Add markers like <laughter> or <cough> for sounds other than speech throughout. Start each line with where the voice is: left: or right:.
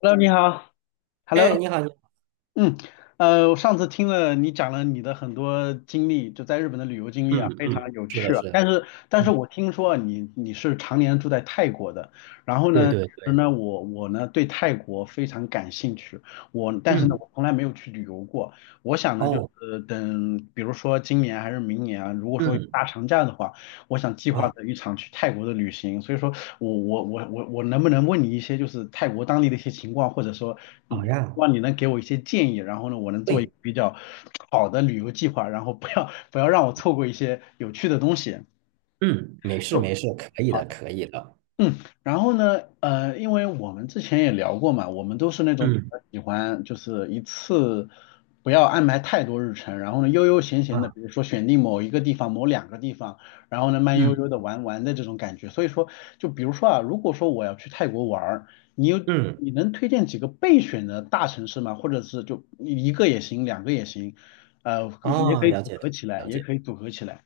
left: Hello，你好。
right: 哎，
left: Hello，
right: 你好，你好。
left: 嗯，我上次听了你讲了你的很多经历，就在日本的旅游经历啊，非常
right: 嗯，
left: 有
right: 是的，
left: 趣啊。
right: 是的。
left: 但是
right: 嗯，
left: 我听说啊你是常年住在泰国的，然后
right: 对
left: 呢，其
right: 对
left: 实
right: 对。
left: 呢，我呢对泰国非常感兴趣，但是呢，
right: 嗯
left: 我从来没有去旅游过。我想呢，就
right: 哦，
left: 是等比如说今年还是明年啊，如果说有
right: 嗯
left: 大长假的话。我想计划
right: 啊，
left: 着一场去泰国的旅行，所以说我能不能问你一些就是泰国当地的一些情况，或者说，嗯，
right: 好
left: 希
right: 呀。
left: 望你能给我一些建议，然后呢，我能做一个
right: 对，
left: 比较好的旅游计划，然后不要让我错过一些有趣的东西。
right: 嗯，没事
left: 够好。
right: 没事，可以的，可以的。
left: 嗯，然后呢，因为我们之前也聊过嘛，我们都是那种比
right: 嗯
left: 较喜欢就是一次不要安排太多日程，然后呢悠悠闲闲的，
right: 啊，
left: 比如说选定某一个地方、某两个地方，然后呢慢悠
right: 嗯
left: 悠的玩玩的这种感觉。所以说，就比如说啊，如果说我要去泰国玩儿，你有
right: 嗯，
left: 你能推荐几个备选的大城市吗？或者是就一个也行，两个也行，也
right: 哦，
left: 可以
right: 了
left: 组
right: 解了解
left: 合起来，
right: 了
left: 也
right: 解。
left: 可以组合起来。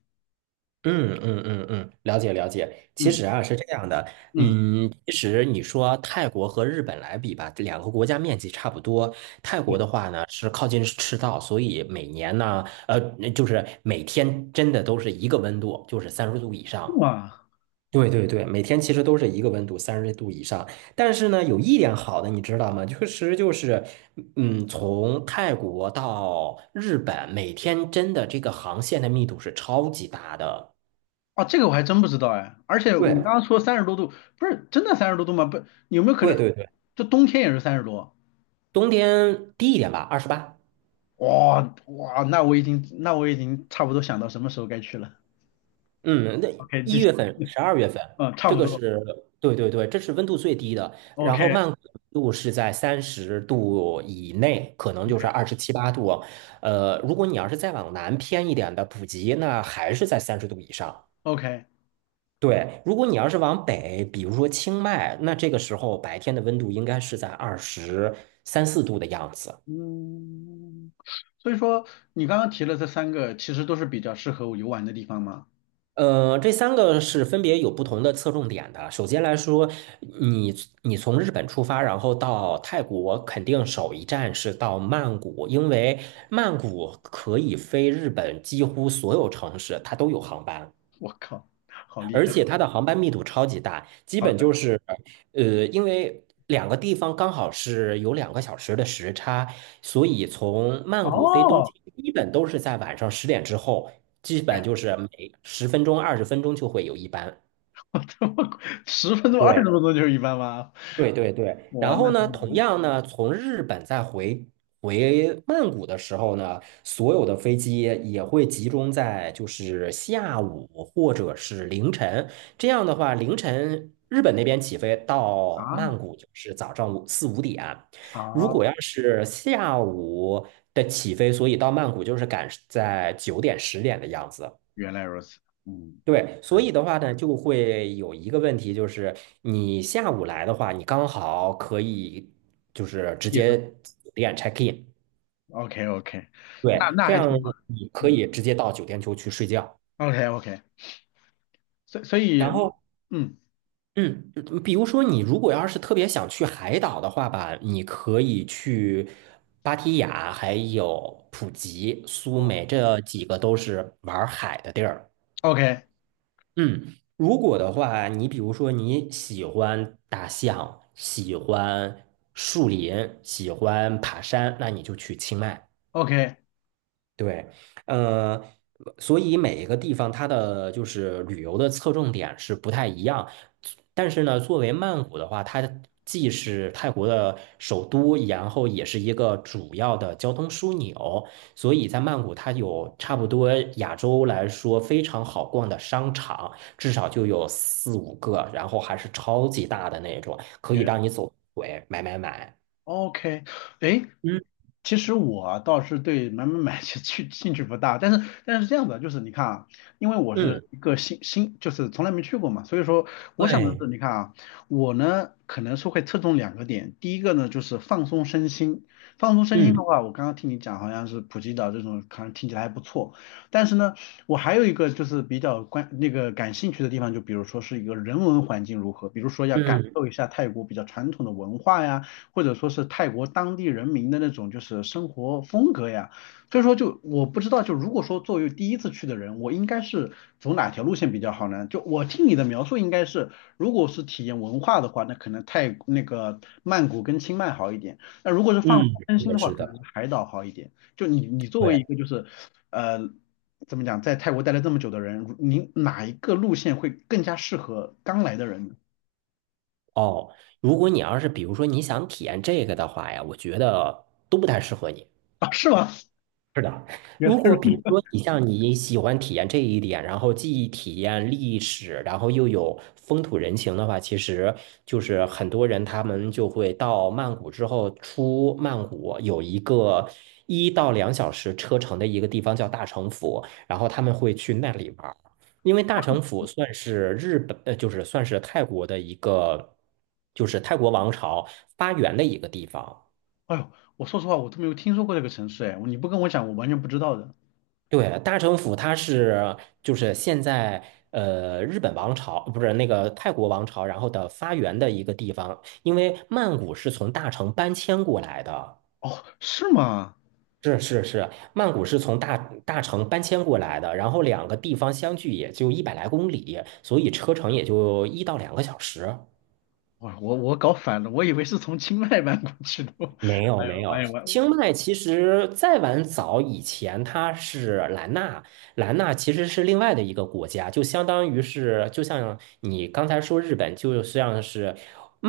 right: 嗯，了解了解。其
left: 嗯
right: 实啊是这样的。
left: 嗯，
right: 其实你说泰国和日本来比吧，这两个国家面积差不多。泰
left: 对，
right: 国的话呢是靠近赤道，所以每年呢，呃，就是每天真的都是一个温度，就是三十度以
left: 是
right: 上。
left: 吗？
right: 对对对，每天其实都是一个温度，三十度以上。但是呢，有一点好的，你知道吗？确实就是，从泰国到日本，每天真的这个航线的密度是超级大的。
left: 啊，这个我还真不知道哎。而且你刚
right: 对
left: 刚说三十多度，不是真的三十多度吗？不，有没有可
right: 对
left: 能
right: 对对，
left: 这冬天也是三十多？
right: 冬天低一点吧，28。
left: 哇哇，那我已经差不多想到什么时候该去了。
right: 嗯，那
left: OK,
right: 一
left: 继续，
right: 月份、
left: <laughs>
right: 12月份，
left: 嗯，差
right: 这
left: 不
right: 个
left: 多。
right: 是对对对，这是温度最低的。然
left: OK
right: 后慢谷的温度是在三十度以内，可能就
left: OK
right: 是二十七八度。如果你要是再往南偏一点的普吉，那还是在三十度以上。
left: OK,
right: 对，如果你要是往北，比如说清迈，那这个时候白天的温度应该是在二十三四度的样子。
left: 嗯，所以说你刚刚提了这三个，其实都是比较适合我游玩的地方吗？
right: 这三个是分别有不同的侧重点的。首先来说，你你从日本出发，然后到泰国，肯定首一站是到曼谷，因为曼谷可以飞日本几乎所有城市，它都有航班。
left: 我靠，好厉
right: 而
left: 害！
right: 且它的航班密度超级大，基
left: 好
right: 本
left: 的，
right: 就是，因为两个地方刚好是有两个小时的时差，所以从曼谷飞东
left: 哦，
right: 京，基本都是在晚上十点之后，基本
left: 然
right: 就是每十分钟、20分钟就会有一班。
left: 后这么快十分钟、二十
right: 对，
left: 分钟就是一般吗？
right: 对对对，
left: 哇，
right: 然后
left: 那真
right: 呢，同
left: 的
right: 样呢，从日本再回曼谷的时候呢，所有的飞机也会集中在就是下午或者是凌晨。这样的话，凌晨日本那边起飞到
left: 啊。
right: 曼谷就是早上五四五点，如
left: 啊，
right: 果要是下午的起飞，所以到曼谷就是赶在9点十点的样子。
left: 原来如此，嗯，
right: 对，所
left: 嗯
right: 以的话呢，就会有一个问题，就是你下午来的话，你刚好可以就是直
left: 夜
right: 接
left: 生
right: 酒店 check in。
left: o k OK,那
right: 对，
left: 那
right: 这
left: 还
right: 样
left: 挺好的，
right: 你可
left: 嗯
right: 以直接到酒店就去睡觉。
left: ，OK OK,所以所以，
right: 然后，
left: 嗯
right: 嗯比如说你如果要是特别想去海岛的话吧，你可以去芭提雅，还有普吉、苏梅，这几个都是玩海的地儿。
left: ，OK
right: 嗯，如果的话，你比如说你喜欢大象，喜欢树林，喜欢爬山，那你就去清迈。
left: OK OK，
right: 对，呃，所以每一个地方它的就是旅游的侧重点是不太一样，但是呢，作为曼谷的话，它既是泰国的首都，然后也是一个主要的交通枢纽，所以在曼谷它有差不多亚洲来说非常好逛的商场，至少就有四五个，然后还是超级大的那种，可以让你走腿买买买。
left: OK，哎，
right: 嗯
left: 其实我啊倒是对买买买其实去兴趣不大，但是这样的，就是你看啊，因为我
right: 嗯，
left: 是一个新，就是从来没去过嘛，所以说我想的是，
right: 对，
left: 你看啊，我呢可能是会侧重两个点，第一个呢就是放松身心，放松身心
right: 嗯
left: 的话，我刚刚听你讲好像是普吉岛这种，可能听起来还不错，但是呢，我还有一个就是比较那个感兴趣的地方，就比如说是一个人文环境如何，比如说要感
right: 嗯
left: 受一下泰国比较传统的文化呀。或者说是泰国当地人民的那种就是生活风格呀。所以说就我不知道，就如果说作为第一次去的人，我应该是走哪条路线比较好呢？就我听你的描述，应该是如果是体验文化的话，那可能那个曼谷跟清迈好一点。那如果是放松
right: 嗯，
left: 身
right: 是
left: 心
right: 的，
left: 的话，
right: 是
left: 可能是
right: 的。
left: 海岛好一点。就你作为
right: 对，
left: 一个就是呃怎么讲，在泰国待了这么久的人，你哪一个路线会更加适合刚来的人呢？
right: 哦，如果你要是比如说你想体验这个的话呀，我觉得都不太适合你。
left: 啊，是吗？<laughs>
right: 是的，
left: 原
right: 如
left: 来如
right: 果比如
left: 此。
right: 说你像你喜欢体验这一点，然后既体验历史，然后又有风土人情的话，其实就是很多人他们就会到曼谷之后，出曼谷有一个1到2小时车程的一个地方叫大城府，然后他们会去那里玩儿，因为大城府算是日本，就是算是泰国的一个，就是泰国王朝发源的一个地方。
left: 哎呦，我说实话，我都没有听说过这个城市，哎，你不跟我讲，我完全不知道的。
right: 对，大城府它是就是现在日本王朝不是那个泰国王朝，然后的发源的一个地方，因为曼谷是从大城搬迁过来的。
left: 哦，是吗？
right: 是是是，曼谷是从大城搬迁过来的，然后两个地方相距也就100来公里，所以车程也就1到2个小时。
left: 我搞反了，我以为是从清迈搬过去的。
right: 没
left: <laughs>
right: 有
left: 哎
right: 没
left: 呦，我
right: 有，
left: 也我
right: 清迈其实再往早以前，它是兰纳，兰纳其实是另外的一个国家，就相当于是，就像你刚才说日本，就像是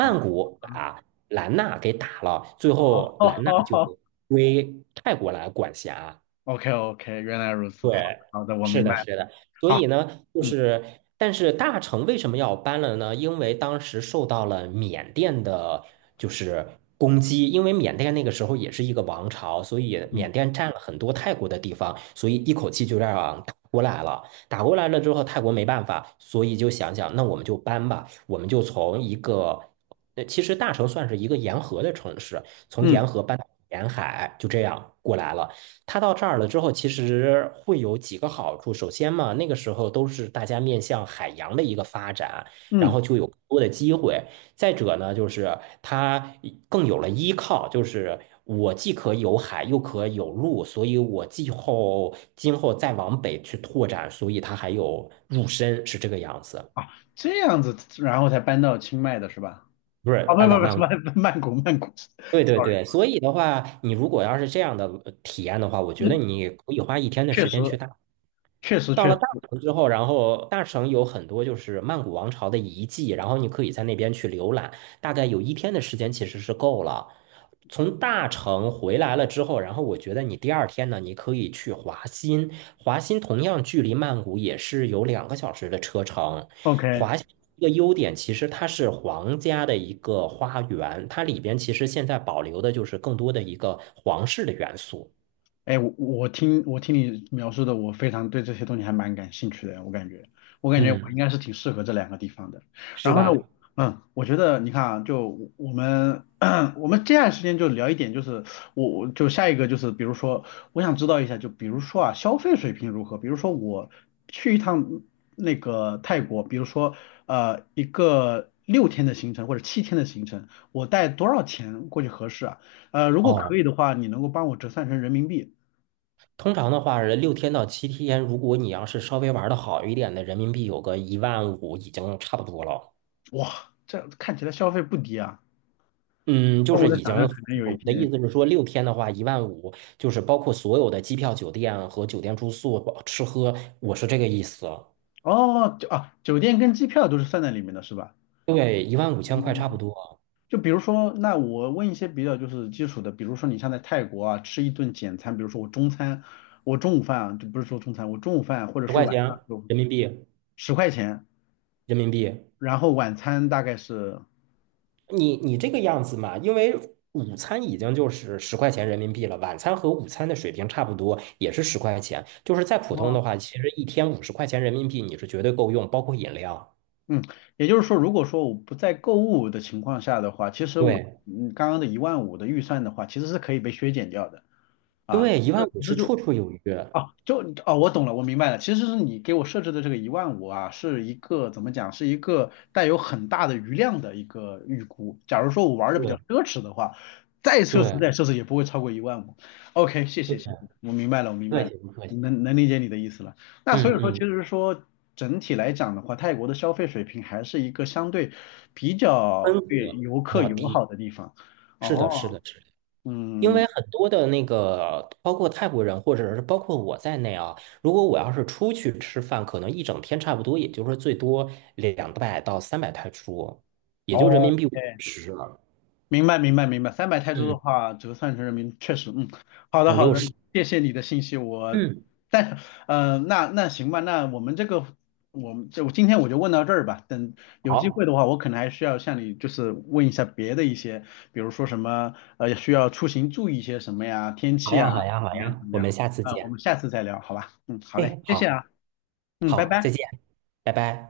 left: 啊，
right: 谷把兰纳给打了，最后兰
left: 好
right: 纳
left: 好
right: 就
left: 好
right: 归泰国来管辖。
left: ，OK OK,原来如此，
right: 对，
left: 好好的，我
right: 是
left: 明白
right: 的，是
left: 了。
right: 的，所
left: 好，
right: 以呢，就
left: 嗯
right: 是，但是大成为什么要搬了呢？因为当时受到了缅甸的，就是攻击，因为缅甸那个时候也是一个王朝，所以
left: 嗯
right: 缅甸占了很多泰国的地方，所以一口气就这样打过来了。打过来了之后，泰国没办法，所以就想想，那我们就搬吧，我们就从一个，其实大城算是一个沿河的城市，从
left: 嗯
right: 沿河搬到沿海，就这样过来了。它到这儿了之后，其实会有几个好处。首先嘛，那个时候都是大家面向海洋的一个发展，然
left: 嗯，
right: 后就有更多的机会。再者呢，就是它更有了依靠，就是我既可有海，又可有陆，所以我既后今后再往北去拓展，所以它还有入深，是这个样子，
left: 啊，这样子，然后才搬到清迈的是吧？
right: 不是
left: 啊，不
right: 半岛
left: 不不，
right: 漫
left: 什
right: 谷。
left: 么 <laughs> 曼谷曼谷
right: 对
left: <laughs>
right: 对
left: ，sorry,
right: 对，所以的话，你如果要是这样的体验的话，我觉得
left: 嗯，
right: 你可以花一天的
left: 确
right: 时
left: 实
right: 间去大
left: 确实
right: 到
left: 确
right: 了
left: 实
right: 大城之后，然后大城有很多就是曼谷王朝的遗迹，然后你可以在那边去浏览，大概有一天的时间其实是够了。从大城回来了之后，然后我觉得你第二天呢，你可以去华欣，华欣同样距离曼谷也是有两个小时的车程。
left: ，OK。
right: 华欣一个优点其实它是皇家的一个花园，它里边其实现在保留的就是更多的一个皇室的元素。
left: 哎，我听你描述的，我非常对这些东西还蛮感兴趣的。我感觉我
right: 嗯，
left: 应该是挺适合这两个地方的。
right: 是
left: 然后呢，
right: 吧？
left: 我觉得你看啊，我们 <clears throat> 我们接下来时间就聊一点，就是我就下一个就是，比如说我想知道一下，就比如说啊，消费水平如何？比如说我去一趟那个泰国，比如说一个6天的行程或者7天的行程，我带多少钱过去合适啊？如果
right: 哦。
left: 可以的话，你能够帮我折算成人民币？
right: 通常的话是六天到7天，如果你要是稍微玩的好一点的，人民币有个一万五已经差不多了。
left: 哇，这看起来消费不低啊。
right: 嗯，就
left: 那
right: 是
left: 我在
right: 已
left: 想
right: 经，
left: 象可能有一
right: 我的
left: 天，
right: 意思是说，六天的话，一万五，就是包括所有的机票、酒店和酒店住宿、包吃喝，我是这个意思。
left: 哦，就啊，酒店跟机票都是算在里面的，是吧？
right: 对，1万5千块差不
left: 嗯，
right: 多，
left: 就比如说，那我问一些比较就是基础的，比如说你像在泰国啊，吃一顿简餐，比如说我中餐，我中午饭啊，就不是说中餐，我中午饭或者
right: 十
left: 是
right: 块
left: 晚
right: 钱
left: 上有
right: 人民币，
left: 10块钱，
right: 人民币。
left: 然后晚餐大概是，
right: 你这个样子嘛，因为午餐已经就是十块钱人民币了，晚餐和午餐的水平差不多，也是十块钱。就是再普通
left: 哦，
right: 的话，其实一天50块钱人民币你是绝对够用，包括饮料。
left: 嗯，也就是说，如果说我不在购物的情况下的话，其实
right: 对
left: 刚刚的一万五的预算的话，其实是可以被削减掉的啊，
right: 对，一万
left: 这
right: 五
left: 这
right: 是
left: 就
right: 绰绰有余。
left: 哦，就哦，我懂了，我明白了。其实是你给我设置的这个一万五啊，是一个怎么讲，是一个带有很大的余量的一个预估。假如说我玩的比较
right: 对
left: 奢侈的话，再奢侈
right: 对
left: 再奢侈也不会超过一万五。OK,谢
right: 对，
left: 谢谢谢，我明白了，我明白
right: 客
left: 了，
right: 气不客气？
left: 能理解你的意思了。那所
right: 嗯
left: 以说，其
right: 嗯，
left: 实说整体来讲的话，泰国的消费水平还是一个相对比
right: 分
left: 较对
right: 格
left: 游客
right: 要
left: 友
right: 低。
left: 好的地方。
right: 是的，是
left: 哦，
right: 的，是的。因
left: 嗯，
right: 为很多的那个，包括泰国人或者是包括我在内啊，如果我要是出去吃饭，可能一整天差不多，也就是最多200到300泰铢，也就人
left: 哦。
right: 民币五十，
left: 明白，明白，明白。300泰铢的
right: 嗯，
left: 话，折算成人民币，确实，嗯，好的，
right: 五
left: 好
right: 六
left: 的，
right: 十。
left: 谢谢你的信息。我，
right: 嗯，
left: 但是，那行吧，那我们这个，我们就今天我就问到这儿吧。等有机会
right: 好，
left: 的话，我可能还需要向你就是问一下别的一些，比如说什么，需要出行注意一些什么呀，天
right: 好
left: 气啊，
right: 呀，好呀，好
left: 怎么样怎
right: 呀，
left: 么
right: 我
left: 样？
right: 们下次
left: 啊，我
right: 见。
left: 们下次再聊，好吧？嗯，好嘞，
right: 哎，
left: 谢谢
right: 好，
left: 啊，嗯，拜
right: 好，再
left: 拜。
right: 见，拜拜。